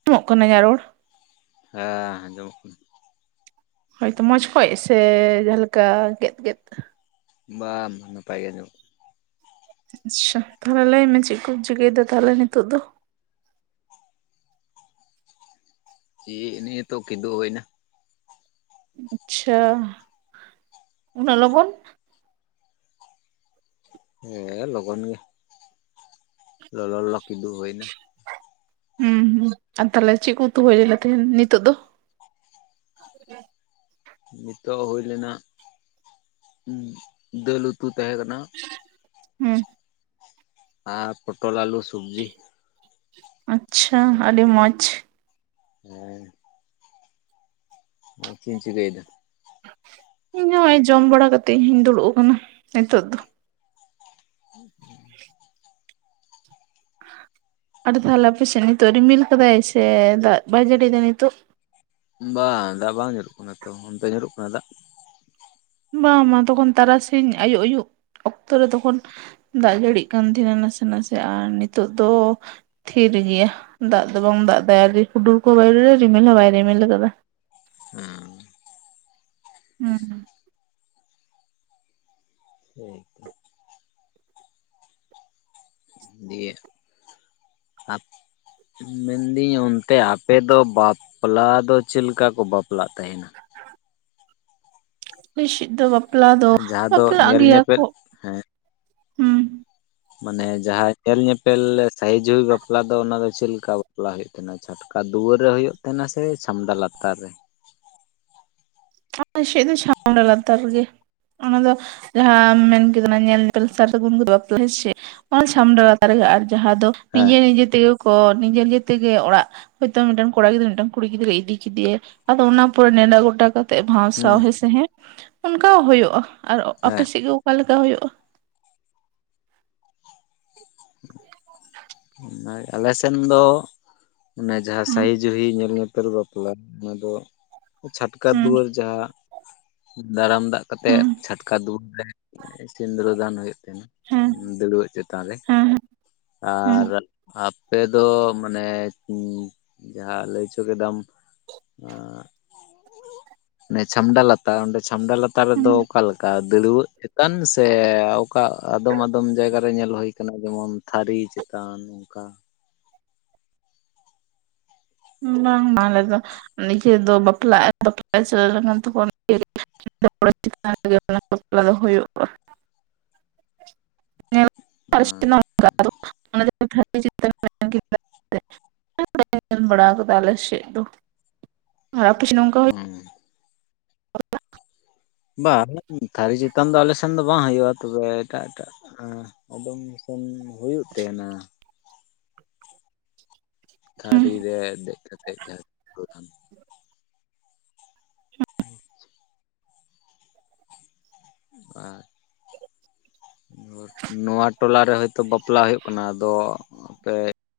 ᱟᱸᱡᱚᱢᱚᱜ ᱠᱟᱱᱟ ᱤᱧᱟᱜ ᱨᱚᱲ ᱦᱮᱸ ᱟᱸᱡᱚᱢᱚᱜ ᱠᱟᱱᱟ ᱦᱳᱭᱛᱚ ᱢᱚᱡᱽ ᱠᱚᱡ ᱥᱮ ᱡᱟᱦᱟᱸ ᱞᱮᱠᱟ ᱜᱮᱫ ᱜᱮᱫ ᱵᱟᱝ ᱱᱟᱯᱟᱭ ᱜᱮ‌ ᱟᱸᱡᱚᱢᱚᱜ ᱠᱟᱱᱟ ᱟᱪᱪᱷᱟ ᱛᱟᱦᱚᱞᱮ ᱞᱟᱹᱭᱢᱮ ᱪᱮᱫ ᱠᱚᱢ ᱪᱤᱠᱟᱹᱭᱮᱫᱟ ᱛᱟᱦᱚᱞᱮ ᱱᱤᱛᱚᱜ ᱫᱚ ᱱᱮ ᱱᱤᱛᱚᱜ ᱠᱤᱫᱩᱜ ᱦᱚᱭᱱᱟ ᱟᱪᱪᱷᱟ ᱩᱱᱟᱜ ᱞᱚᱜᱚᱱ ᱦᱮᱸ ᱞᱚᱜᱚᱱ ᱜᱮ ᱞᱚ ᱞᱚ ᱠᱤᱫᱩᱜ ᱦᱩᱭᱱᱟ ᱦᱩᱸ ᱦᱩᱸ ᱟᱨ ᱛᱟᱦᱞᱮ ᱪᱮᱫ ᱠᱚ ᱩᱛᱩ ᱦᱩᱭᱞᱮᱱ ᱛᱟᱦᱮᱸᱱ ᱱᱤᱛᱚᱜ ᱫᱚ ᱱᱤᱛᱚᱜ ᱦᱩᱭ ᱞᱮᱱᱟ ᱫᱟᱹᱞ ᱩᱛᱩ ᱛᱟᱦᱮᱸ ᱠᱟᱱᱟ ᱦᱩᱸ ᱟᱨ ᱯᱚᱴᱚᱞ ᱟᱞᱩ ᱥᱚᱵᱡᱤ ᱟᱪᱪᱷᱟ ᱟᱹᱰᱤ ᱢᱚᱡᱽ ᱦᱮᱸ ᱟᱢ ᱪᱮᱫ ᱮᱢ ᱪᱤᱠᱟᱹᱭᱮᱫᱟ ᱤᱧ ᱱᱚᱜ ᱚᱭ ᱡᱚᱢ ᱵᱟᱲᱟ ᱠᱟᱛᱮᱜ ᱤᱧ ᱫᱩᱲᱩᱵ ᱟᱠᱟᱱᱟ ᱱᱤᱛᱚᱜ ᱫᱚ ᱟᱪᱪᱷᱟ ᱟᱫᱚ ᱛᱟᱦᱚᱞᱮ ᱟᱯᱮᱥᱮᱫ ᱱᱤᱛᱚᱜ ᱨᱤᱢᱤᱞ ᱠᱟᱫᱟᱭ ᱥᱮ ‌ ᱫᱟᱜ ᱵᱟᱭ ᱡᱟᱹᱲᱤ ᱫᱟ ᱱᱤᱛᱟᱹᱜ ᱵᱟᱝ ᱫᱟᱜ ᱵᱟᱝ ᱧᱩᱨᱩᱜ ᱠᱟᱱᱟ ᱛᱚ ᱚᱱᱛᱮ ᱧᱩᱨᱩᱜ ᱠᱟᱱᱟ ᱫᱟᱜ ᱵᱟᱝ ᱛᱚᱠᱷᱚᱱ ᱛᱟᱨᱟᱥᱤᱧ ᱟᱭᱩᱵ ᱟᱹᱭᱩᱵ ᱚᱠᱛᱚᱮ ᱛᱚᱠᱷᱚᱱ ᱫᱟᱜ ᱡᱟᱹᱲᱤᱜ ᱠᱟᱱ ᱛᱟᱦᱮᱱᱟ ᱱᱟᱥᱮ ᱱᱟᱥᱮ ᱟᱨ ᱱᱤᱛᱚᱜ ᱫᱚ ᱛᱷᱤᱨ ᱜᱮᱭᱟ ᱫᱟᱜ ᱫᱚ ᱵᱟᱝ ᱫᱟᱜ ᱫᱟᱭ ᱦᱩᱰᱩᱨ ᱠᱚᱦᱚ ᱵᱟᱭ ᱨᱤᱢᱤᱞ ᱦᱚᱸ ᱵᱟᱭ ᱨᱤᱢᱤᱞ ᱟᱠᱟᱫᱟ ᱦᱮᱸ ᱦᱩᱸ ᱴᱷᱤᱠᱭᱟ [inaudible] ᱫᱤᱭᱮ ᱦᱟ ᱢᱮᱱᱫᱟᱹᱧ ᱚᱱᱛᱮ ᱟᱯᱮ ᱫᱚ ᱵᱟᱯᱞᱟ ᱫᱚ ᱪᱮᱫ ᱞᱮᱠᱟ ᱠᱚ ᱵᱟᱯᱞᱟᱜ ᱛᱮᱦᱮᱱᱟ? ᱦ [inaudible] ᱟᱞᱮ ᱥᱮᱫ ᱫᱚ ᱵᱟᱯᱞᱟ ᱫᱚ ᱡᱟᱦᱟᱸ ᱫᱚ ᱵᱟᱯᱞᱟᱜ ᱧᱮᱞ ᱜᱮᱭᱟ ᱧᱮᱯᱮᱞ ᱠᱚ ᱦᱮᱸ ᱦᱩᱸ, ᱢᱟᱱᱮ ᱡᱟᱦᱟᱸ ᱧᱮᱞ ᱧᱮᱯᱮᱞ ᱥᱟᱦᱤ ᱡᱩᱦᱤ ᱵᱟᱯᱞᱟ ᱫᱚ ᱚᱱᱟ ᱫᱚ ᱪᱮᱫ ᱞᱮᱠᱟ ᱵᱟᱯᱞᱟ ᱦᱩᱭᱩᱜ-ᱟ? ᱛᱟᱦᱮᱱᱟ ᱪᱷᱟᱴᱠᱟ ᱫᱩᱣᱟᱹᱨ ᱨᱮ ᱦᱩᱭᱩᱜ ᱛᱟᱦᱮᱱᱟ ᱥᱮ ᱪᱷᱟᱢᱰᱟ ᱞᱟᱛᱟᱨ ᱨᱮ? ᱟᱞᱮ ᱥᱮᱫ ᱫᱚ ᱪᱷᱟᱢᱰᱟ ᱞᱟᱛᱟᱨ ᱨᱮ ᱜᱮ, ᱚᱱᱟ ᱫᱚ ᱡᱟᱦᱟᱸ ᱢᱮᱱ ᱠᱮᱫᱟ ᱧᱮᱞ ᱧᱮᱯᱮᱞ ᱥᱟᱨ ᱥᱟᱹᱜᱩᱱ ᱠᱟᱛᱮ ᱵᱟᱯᱞᱟ ᱦᱮᱥᱮ ᱚᱱᱟ ᱥᱟᱢᱰᱟ ᱞᱟᱛᱟᱨ ᱨᱮᱜᱮ ᱟᱨ ᱡᱟᱦᱟᱸ ᱫᱚ ᱦᱮᱸ ᱱᱤᱡᱮ ᱱᱤᱡᱮ ᱛᱮᱜᱮ ᱠᱚ ᱱᱤᱡᱮ ᱱᱤᱡᱮ ᱛᱮᱜᱮ ᱚᱲᱟᱜ ᱦᱚᱭ ᱛᱚ ᱢᱤᱫᱴᱟᱝ ᱠᱚᱲᱟ ᱜᱤᱫᱽᱨᱟᱹ ᱢᱤᱫᱴᱮᱱ ᱠᱩᱲᱤ ᱜᱤᱫᱽᱨᱟᱹ ᱤᱫᱤ ᱠᱮᱫᱮᱭᱟ ᱟᱫᱚ ᱚᱱᱟ ᱯᱚᱨᱮ ᱱᱮᱰᱟ ᱜᱚᱴᱟ ᱠᱚ ᱛᱮᱫ ᱵᱷᱟᱣᱥᱟᱣ ᱦᱩᱸ ᱦᱮᱸ ᱥᱮ ᱦᱮᱸ ᱚᱱᱠᱟ ᱦᱩᱭᱩᱜ-ᱟ, ᱟᱨ ᱟᱯᱮ ᱥᱮᱫ ᱜᱮ ᱚᱠᱟ ᱞᱮᱠᱟ ᱦᱩᱭᱩᱜ-ᱟ? ᱟᱞᱮ ᱥᱮᱱ ᱫᱚ ᱚᱱᱮ ᱡᱟᱦᱟᱸ ᱦᱩᱸ ᱥᱟᱭᱤᱡ ᱡᱩᱦᱤ ᱧᱮᱞ ᱧᱮᱯᱮᱞ ᱵᱟᱯᱞᱟ ᱚᱱᱟ ᱫᱚ ᱪᱷᱟᱴᱠᱟ ᱦᱩᱸ ᱫᱩᱣᱟᱹᱨ ᱡᱟᱦᱟᱸ ᱫᱟᱨᱟᱢ ᱫᱟᱜ ᱠᱟᱛᱮᱜ ᱦᱩᱸ ᱪᱷᱟᱴᱠᱟ ᱫᱩᱣᱟᱹᱨ ᱨᱮ ᱥᱤᱸᱫᱽᱨᱟ ᱫᱟᱱ ᱦᱩᱭᱩᱜ ᱛᱮᱦᱮᱱᱟ ᱦᱮᱸ ᱫᱟᱹᱲᱩᱣᱟᱹᱜ ᱪᱮᱛᱟᱱ ᱨᱮ, ᱦᱮᱸ ᱦᱮᱸ ᱟᱨ ᱟᱯᱮ ᱫᱚ ᱢᱟᱱᱮ ᱡᱟᱦᱟᱸ ᱞᱟᱹᱭ ᱪᱚ ᱠᱮᱫᱟᱢ, ᱪᱷᱟᱢᱰᱟ ᱞᱟ ᱛᱟ ᱚᱸᱰᱮ ᱪᱷᱟᱢᱰᱟ ᱞᱟᱛᱟᱨ ᱨᱮᱫᱚ ᱦᱮᱸ ᱚᱠᱟ ᱞᱮᱠᱟ ᱫᱟᱹᱲᱣᱟᱹᱜ ᱪᱮᱛᱟᱱ ᱥᱮ? ᱚᱱᱠᱟ ᱟᱫᱚᱢ ᱟᱫᱚᱢ ᱡᱟᱭᱜᱟ ᱨᱮ ᱧᱮᱞ ᱦᱩᱭ ᱟᱠᱟᱱᱟ ᱡᱮᱢᱚᱱ ᱛᱷᱟᱹᱨᱤ ᱪᱮᱛᱟᱱ ᱚᱱᱠᱟ, ᱵᱟᱝ ᱟᱞᱮ ᱫᱚ ᱱᱤᱡᱮ ᱫᱚ ᱵᱟᱯᱞᱟᱜ ᱵᱟᱯᱞᱟᱜ ᱪᱟᱞᱟᱣ ᱞᱮᱠᱷᱟᱱ ᱛᱚᱠᱷᱚᱱ [unintelligible] [inaudible] ᱪᱮᱛᱟᱱ ᱨᱮ ᱚᱱᱟ ᱵᱟᱯᱞᱟ ᱫᱚ ᱦᱩᱭᱩᱜᱼᱟ᱾ [unintelligible] ᱦᱮᱸ [inaudible] ᱠᱮᱫᱟ ᱧᱮᱞ ᱵᱟᱲᱟ ᱟᱠᱟᱫᱟ ᱟᱞᱮ ᱥᱮᱜ ᱫᱚ, ᱟᱯᱮ ᱥᱮᱫ ᱫᱚ ᱚᱝᱠᱟ ᱦᱩᱸ [inaudible] ᱵᱟᱝ ᱛᱷᱟᱹᱨᱤ ᱪᱮᱛᱟᱱ ᱫᱚ ᱟᱞᱮ ᱥᱮᱱ ᱫᱚ ᱵᱟᱝ ᱦᱩᱭᱩᱜ-ᱟ ᱛᱚᱵᱮ ᱮᱴᱟᱜ ᱮᱴᱟᱜ, ᱟᱫᱚᱢ ᱥᱮᱱ ᱦᱩᱭᱩᱜ ᱛᱟᱦᱮᱸᱱᱟ᱾ ᱛᱷᱟᱹᱨᱤ ᱨᱮ ᱫᱮᱡ ᱠᱟᱛᱮᱡ [unintelligible] ᱟᱪᱪᱷᱟ ᱟᱨ ᱱᱚᱣᱟ ᱴᱚᱞᱟ ᱨᱮ ᱦᱳᱭ ᱛᱚ ᱵᱟᱯᱞᱟ ᱦᱩᱭᱩᱜ ᱠᱟᱱᱟ ᱟᱫᱚ ᱟᱯᱮ